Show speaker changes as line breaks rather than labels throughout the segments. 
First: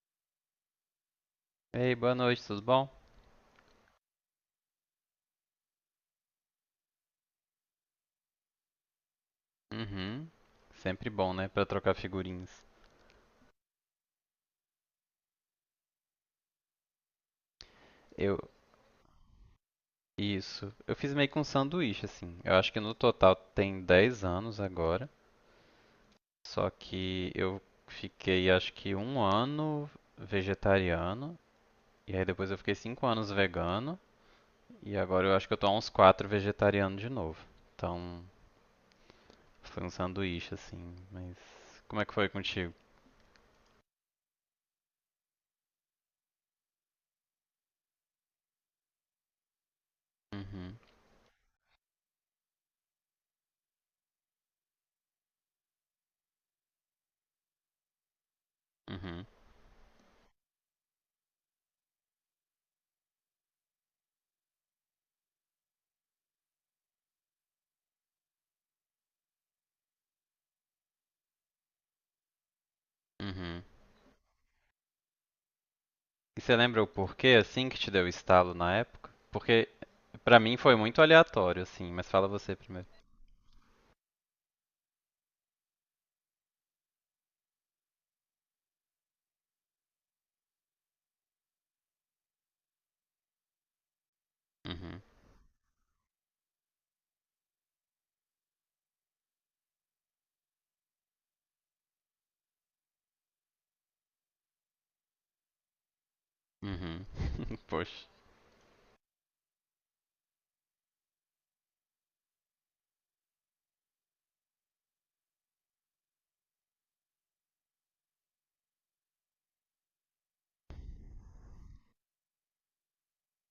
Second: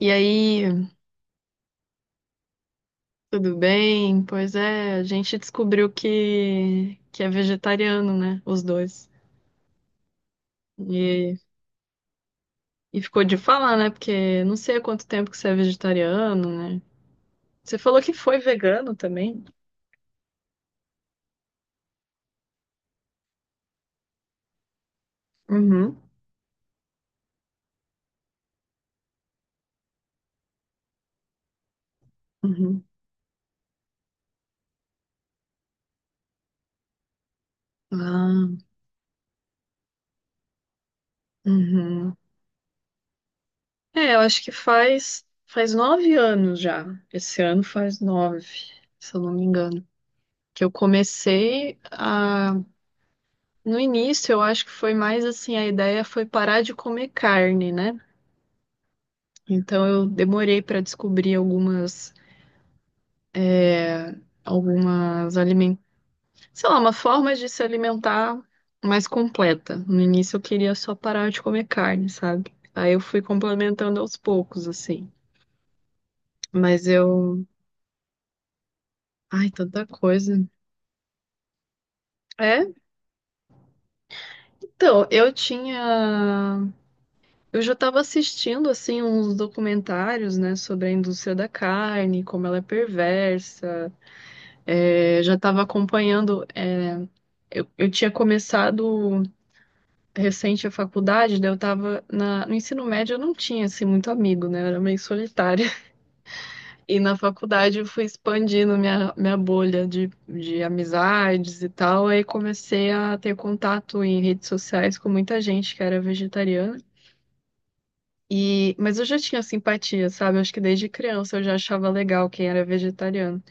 E aí,
Ei, boa noite, tudo bom?
tudo bem? Pois é, a gente descobriu que é vegetariano, né? Os dois.
Uhum. Sempre bom,
E,
né, pra trocar figurinhas.
e ficou de falar, né? Porque não sei há quanto tempo que você é vegetariano, né? Você falou que foi
Eu,
vegano também?
isso. Eu fiz meio que um sanduíche assim. Eu acho que no total tem 10 anos agora,
Uhum,
só que eu fiquei acho que 1 ano vegetariano e aí depois eu fiquei
uhum.
5 anos vegano e agora eu acho que eu tô há uns 4 vegetariano de novo. Então,
Ah,
foi um sanduíche assim, mas como é que
uhum.
foi contigo?
É, eu acho que faz 9 anos já. Esse ano faz 9, se eu não me engano. Que eu
Uhum.
comecei a. No início, eu acho que foi mais assim, a ideia foi parar de comer carne, né?
Uhum.
Então eu demorei para descobrir é, algumas alimentos, sei lá, uma forma de se alimentar mais completa. No início eu queria só parar de comer carne, sabe? Aí eu fui
Uhum.
complementando aos poucos, assim.
E você lembra
Mas
o porquê,
eu.
assim, que te deu o estalo na época?
Ai,
Porque
tanta coisa.
pra mim foi muito aleatório, assim, mas fala você
É,
primeiro.
então, eu tinha. Eu já estava assistindo, assim, uns documentários, né, sobre a indústria da carne, como ela é perversa.
Uhum,
É, já estava acompanhando. Eu tinha começado recente a faculdade, daí eu estava no ensino médio, eu não tinha assim, muito amigo, né? Eu era meio solitária. E
uhum,
na faculdade eu fui
poxa.
expandindo minha bolha de amizades e tal. Aí comecei a ter contato em redes sociais com muita gente que era vegetariana. E, mas eu já tinha simpatia, sabe? Acho que desde criança eu já achava legal quem era vegetariano.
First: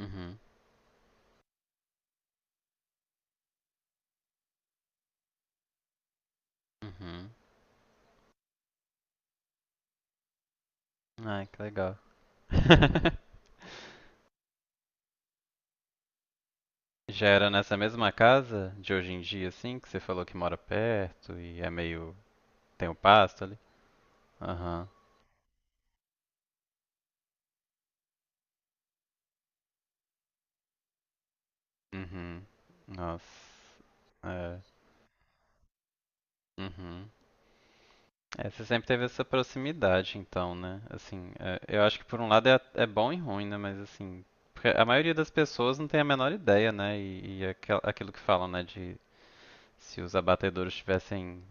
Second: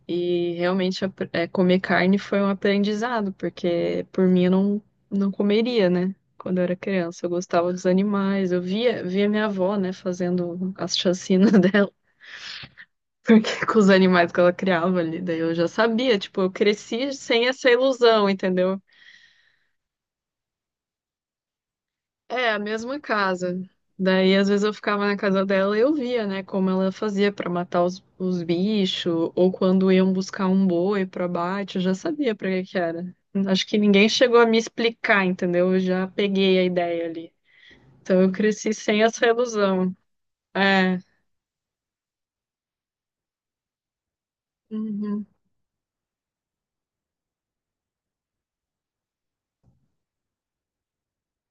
Uhum,
E realmente comer carne foi um aprendizado, porque por mim eu não comeria, né? Quando eu era criança, eu
uhum.
gostava dos animais. Eu via minha avó, né, fazendo as
Ai,
chacinas
que
dela,
legal.
porque com os animais que ela criava ali. Daí eu já sabia, tipo, eu cresci
Já
sem
era
essa
nessa mesma
ilusão,
casa
entendeu?
de hoje em dia, assim, que você falou que mora perto e é meio.
É, a
Tem o
mesma
pasto ali?
casa. Daí, às vezes, eu
Aham,
ficava na casa dela e eu via, né, como ela fazia pra matar os bichos, ou quando iam buscar um boi pro abate, eu já sabia
uhum.
pra que que era.
Nossa,
Acho que ninguém chegou a me
é,
explicar, entendeu? Eu já peguei a ideia
uhum.
ali. Então, eu
É, você
cresci
sempre
sem
teve essa
essa ilusão.
proximidade, então, né?
É.
Assim, eu acho que por um lado é bom e ruim, né? Mas assim, porque a maioria
Uhum.
das pessoas não tem a menor ideia, né? E aquilo que falam, né? De se os abatedouros tivessem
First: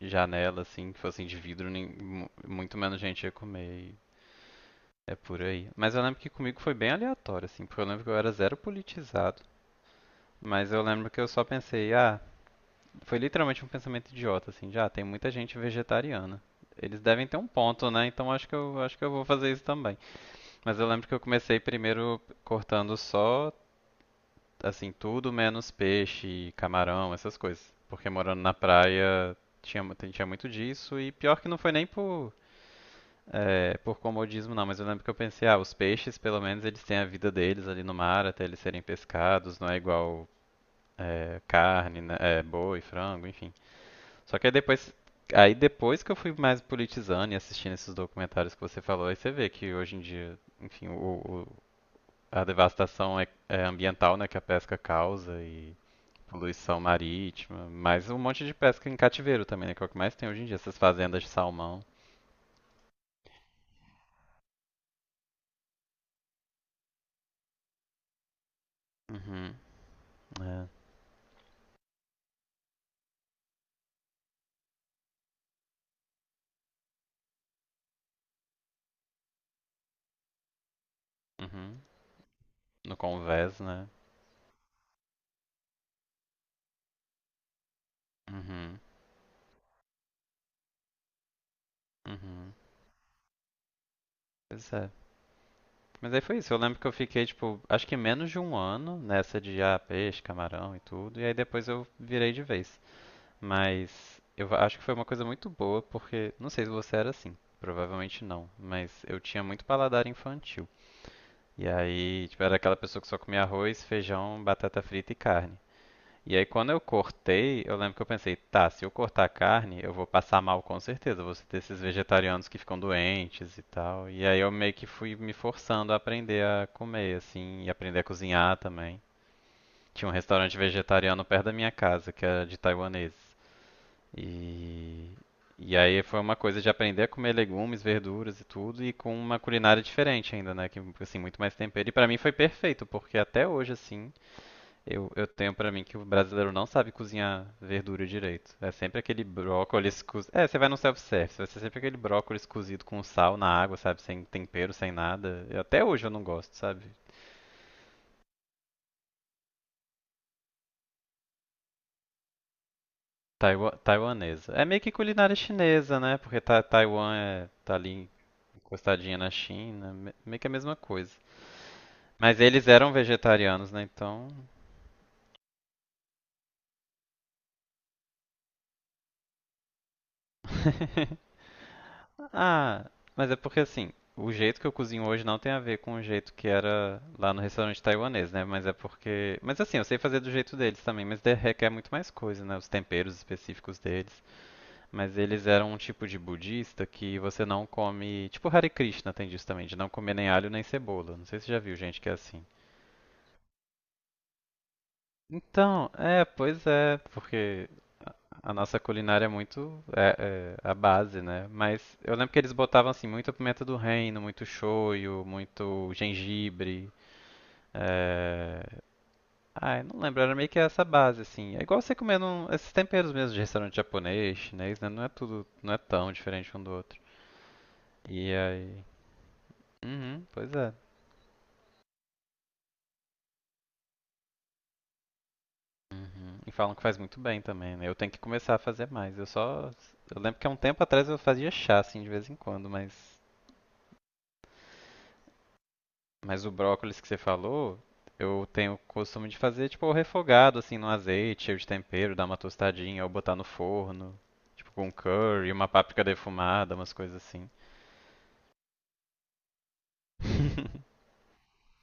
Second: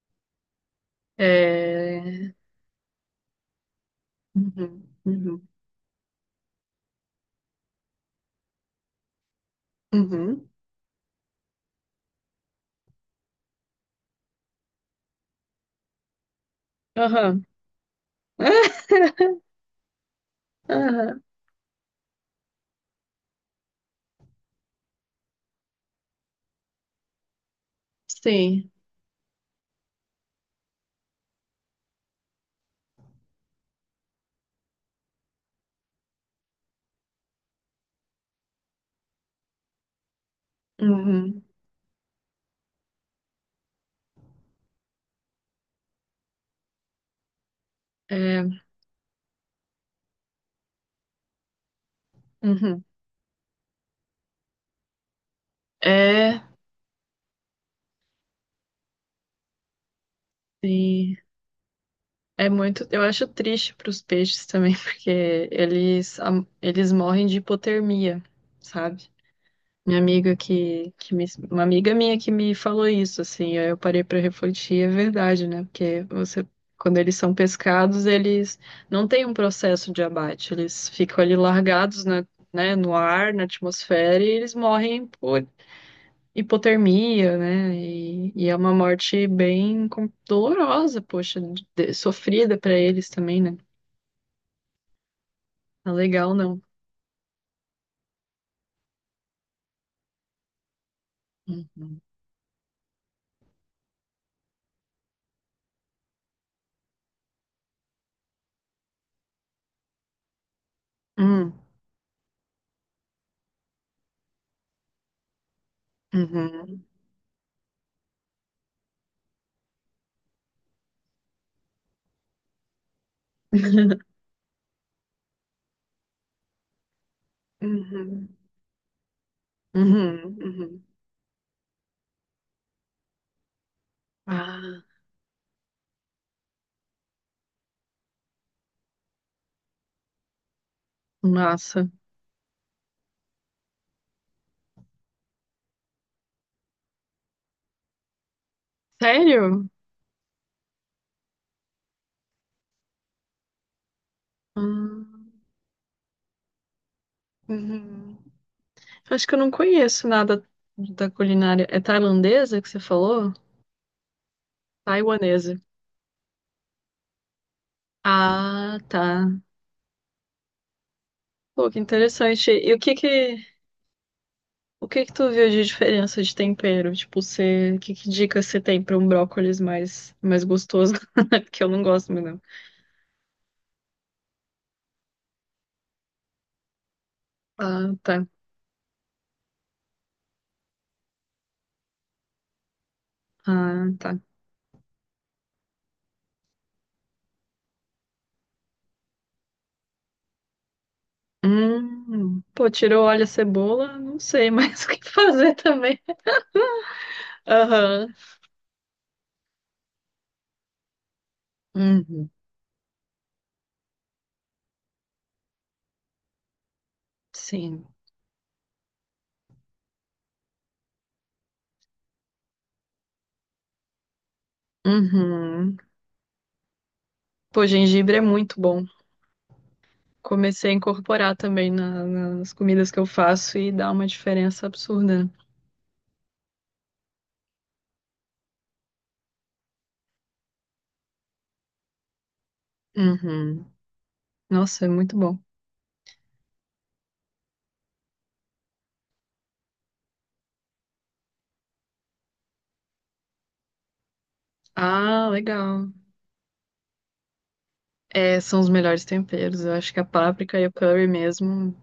janela, assim, que fossem de vidro,
É.
muito menos gente ia comer. E
Uhum.
é por
Uhum.
aí. Mas eu lembro que comigo foi bem aleatório, assim, porque eu lembro que eu era zero politizado.
Uhum.
Mas eu lembro que eu só pensei, ah, foi literalmente um pensamento idiota, assim, já ah, tem muita gente vegetariana. Eles devem ter
Aham.
um ponto, né? Então acho que eu vou fazer isso também. Mas eu lembro que eu
Aham.
comecei primeiro cortando só assim tudo menos peixe, camarão, essas coisas, porque morando na
Sim.
praia tinha muito disso e pior que não foi nem por por comodismo não, mas eu lembro que eu pensei, ah, os peixes pelo menos eles têm a vida deles ali no mar até eles serem pescados, não é igual
Uhum.
carne, né? É, boi, frango, enfim. Só que aí depois que eu fui mais politizando e assistindo esses documentários
É.
que você falou, aí você vê que hoje em dia, enfim, a
Uhum.
devastação é ambiental, né, que a pesca causa e
É.
poluição marítima, mas um monte de pesca em cativeiro também, né, que é o que mais tem hoje em dia, essas
Sim.
fazendas de salmão.
É muito, eu acho triste para os peixes também, porque eles morrem de hipotermia, sabe?
Uhum,
Minha amiga
é,
que me, uma amiga minha que me falou isso, assim, aí eu parei para refletir, é verdade, né? Porque você, quando eles são pescados, eles não têm um processo de abate, eles ficam ali
uhum.
largados na, né, no
No
ar, na
convés, né?
atmosfera, e eles morrem hipotermia, né? E é uma
Uhum,
morte bem dolorosa, poxa,
uhum.
sofrida pra eles também, né?
Pois é.
Não é
Mas aí
legal,
foi isso. Eu
não.
lembro que eu fiquei, tipo, acho que menos de um ano nessa de ah, peixe, camarão e tudo. E aí depois eu
Uhum.
virei de vez. Mas acho que foi uma coisa muito boa, porque não sei se você era assim, provavelmente não, mas eu tinha muito paladar infantil.
Hum,
E aí, tipo, era aquela pessoa que só comia arroz, feijão, batata frita e carne. E aí, quando eu
uhum.
cortei, eu lembro que eu pensei, tá, se eu cortar a carne, eu vou passar mal com certeza, eu vou ter esses vegetarianos que ficam doentes e tal. E aí, eu meio que fui me forçando a aprender a comer, assim, e aprender a
Uhum.
cozinhar também. Tinha um
Uhum.
restaurante
Uhum.
vegetariano perto da minha casa, que era de taiwaneses.
Ah,
E, e aí foi uma coisa de aprender a comer legumes, verduras e tudo, e com uma culinária diferente ainda, né? Que, assim, muito mais tempero.
massa.
E pra mim foi perfeito, porque até hoje, assim, eu tenho pra mim que o brasileiro não sabe cozinhar verdura direito. É sempre aquele
Sério?
brócolis cozido. É, você vai no self-service, vai ser sempre aquele brócolis cozido com sal na água, sabe? Sem tempero, sem
Hum,
nada. Até hoje eu não gosto, sabe?
uhum. Acho que eu não conheço nada da culinária. É tailandesa que você falou?
Taiwanesa. É meio que culinária
Taiwanesa.
chinesa, né? Porque ta Taiwan tá ali
Ah,
costadinha na
tá.
China, meio que a mesma coisa.
Pô, que
Mas
interessante.
eles
E o
eram
que que.
vegetarianos, né? Então.
O que que tu viu de diferença de tempero? Tipo, você, que dicas você tem pra um brócolis mais gostoso? Porque eu não gosto muito, não.
Ah, mas é porque assim, o jeito que eu cozinho hoje não tem a ver com o jeito que era lá no restaurante
Ah, tá.
taiwanês, né? Mas é porque. Mas assim, eu sei fazer do jeito deles também, mas requer muito mais coisa, né? Os temperos específicos
Ah, tá.
deles. Mas eles eram um tipo de budista que você não come. Tipo Hare Krishna tem disso também, de não comer nem alho nem cebola. Não sei se você já viu gente que é assim.
Pô, tirou óleo e cebola, não sei mais o que fazer
Então,
também.
pois é, porque
Aham.
a nossa culinária é muito é a base, né? Mas eu
Uhum.
lembro que eles botavam assim muita pimenta do reino, muito shoyu, muito gengibre.
Sim.
É... Ai, não lembro, era meio que essa base assim. É igual você comendo esses temperos mesmo de restaurante japonês, chinês, né? Não é tudo, não
Uhum.
é tão diferente um do outro.
Pô, gengibre é
E
muito
aí,
bom.
uhum, pois
Comecei
é.
a incorporar também nas comidas que eu faço e dá uma diferença absurda.
Uhum. E falam que faz muito bem também, né? Eu tenho que começar a fazer mais. Eu lembro que há um tempo atrás eu fazia chá assim de vez em quando, mas
Uhum. Nossa, é muito bom.
Mas o brócolis que você falou, eu tenho o costume de fazer tipo refogado assim no azeite, cheio de tempero, dar uma tostadinha ou botar no forno, tipo com
Ah,
curry, uma
legal.
páprica defumada, umas coisas assim.
É, são os melhores temperos. Eu acho que a páprica e o curry mesmo.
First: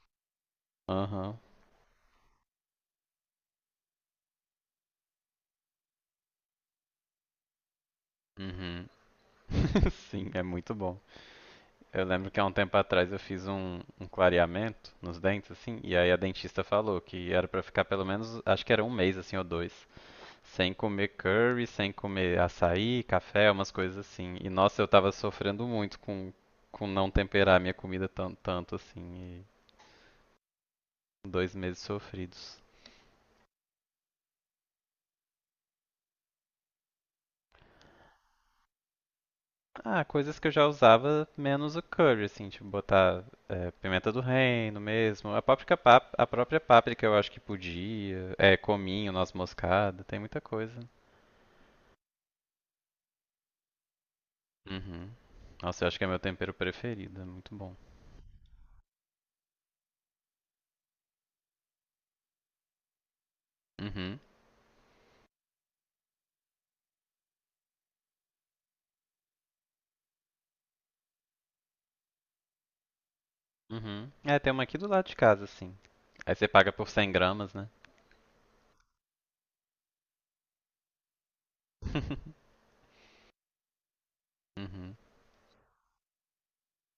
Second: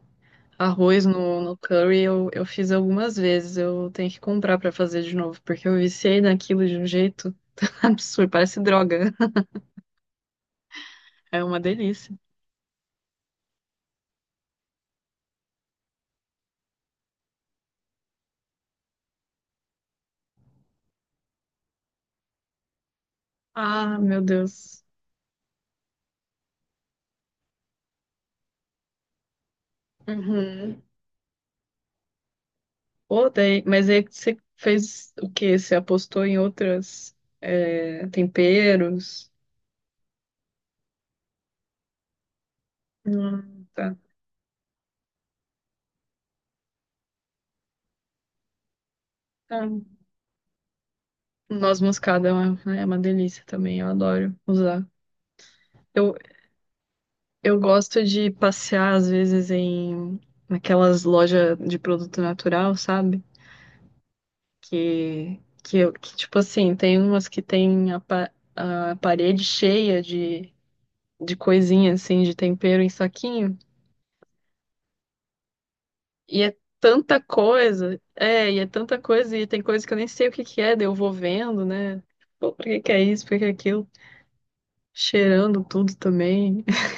Arroz
Aham.
no curry eu fiz algumas vezes. Eu tenho que comprar pra fazer de novo, porque eu viciei naquilo de um jeito absurdo. Parece
Uhum.
droga.
Sim, é muito bom.
É uma
Eu
delícia.
lembro que há um tempo atrás eu fiz um clareamento nos dentes, assim, e aí a dentista falou que era pra ficar pelo menos, acho que era um mês, assim, ou dois. Sem comer curry, sem comer açaí, café, umas coisas
Ah, meu
assim. E
Deus.
nossa, eu tava sofrendo muito com não temperar minha comida tanto, tanto assim.
Uhum.
E dois meses sofridos.
Odeio. Mas aí você fez o quê? Você apostou em outros temperos?
Ah, coisas que eu já usava menos o curry, assim, tipo botar
Tá.
pimenta do reino mesmo. A própria páprica eu acho que podia. É, cominho, noz
Ah,
moscada, tem muita coisa.
noz moscada é uma delícia também. Eu adoro usar.
Uhum. Nossa, eu acho que é
Eu
meu tempero preferido, é muito
Eu
bom.
gosto de passear, às vezes, naquelas lojas de produto natural, sabe?
Uhum.
Que, tipo assim, tem umas que tem a parede cheia de coisinha, assim, de tempero em saquinho.
Uhum. É, tem uma aqui do lado de casa, assim. Aí
E
você
é
paga por 100
tanta
gramas, né?
coisa, é, e é tanta coisa, e tem coisa que eu nem sei o que que é, daí eu vou vendo, né? Pô, por que que é isso, por que que é aquilo?
Uhum.
Cheirando tudo também.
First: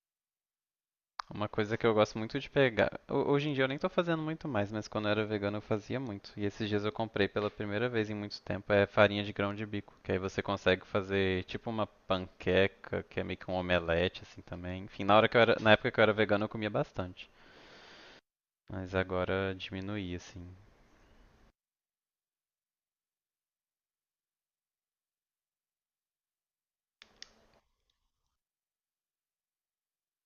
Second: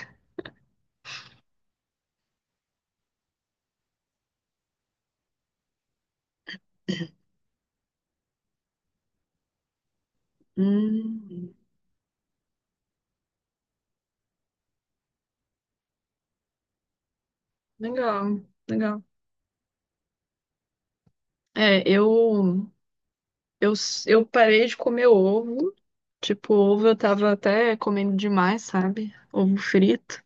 Uma coisa que eu gosto muito de pegar. Hoje em dia eu nem tô fazendo muito mais, mas quando eu era vegano eu fazia muito. E esses dias eu comprei pela primeira vez em muito tempo é farinha de grão de bico, que aí você consegue fazer
Hum,
tipo uma panqueca, que é meio que um omelete assim também. Enfim, na época que eu era vegano eu comia bastante,
legal,
mas
legal.
agora diminuí assim.
É, eu. Eu parei de comer ovo. Tipo, ovo eu tava até comendo demais, sabe? Ovo frito.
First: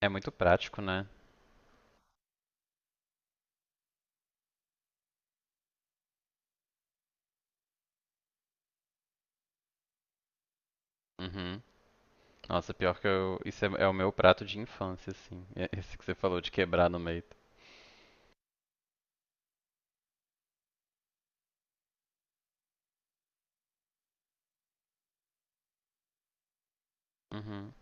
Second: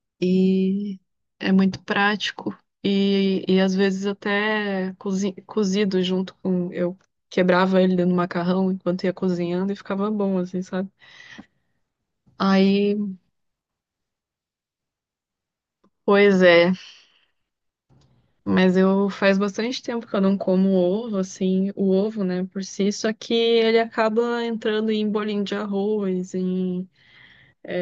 É muito prático,
E
né?
é muito prático. E às vezes até cozido junto com. Eu quebrava ele dentro do macarrão enquanto ia cozinhando e ficava bom, assim, sabe?
Uhum. Nossa,
Aí,
pior que eu. Isso é o meu prato de infância, assim. É esse que você falou
pois
de
é.
quebrar no meio.
Mas eu faz bastante tempo que eu não como ovo, assim, o ovo, né, por si. Só que ele acaba entrando em bolinho de arroz, em
Uhum,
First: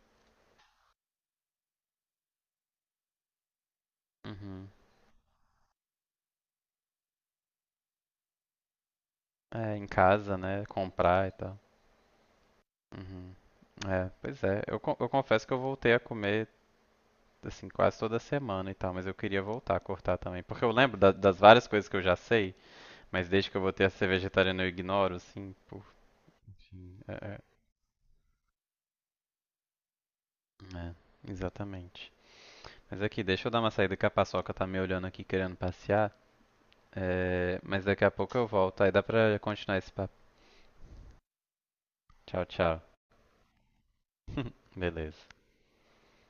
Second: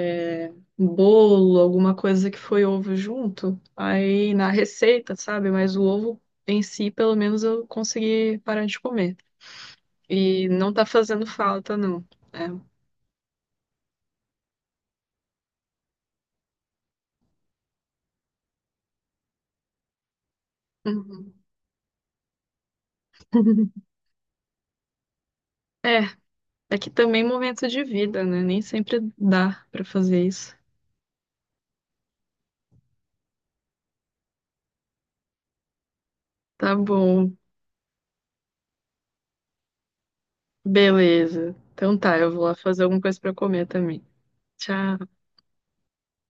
um bolo, alguma coisa que foi ovo junto, aí na
uhum.
receita, sabe? Mas o ovo em si, pelo menos eu consegui parar de comer.
É, em casa,
E
né?
não tá fazendo
Comprar e tal.
falta, não. É.
Uhum. É, pois é. Eu confesso que eu voltei a comer, assim, quase toda semana e tal, mas eu queria voltar a cortar também. Porque eu lembro das várias coisas que eu já sei, mas desde que eu
Uhum.
voltei a ser vegetariano eu ignoro, assim, por...
É, é que
É,
também
é,
momento de vida, né? Nem sempre dá pra fazer isso.
é, exatamente. Mas aqui, deixa eu dar uma saída que a paçoca tá me olhando aqui querendo passear.
Tá bom,
É, mas daqui a pouco eu volto, aí dá pra continuar esse papo.
beleza. Então tá, eu vou
Tchau,
lá
tchau.
fazer alguma coisa pra comer também. Tchau.
Beleza.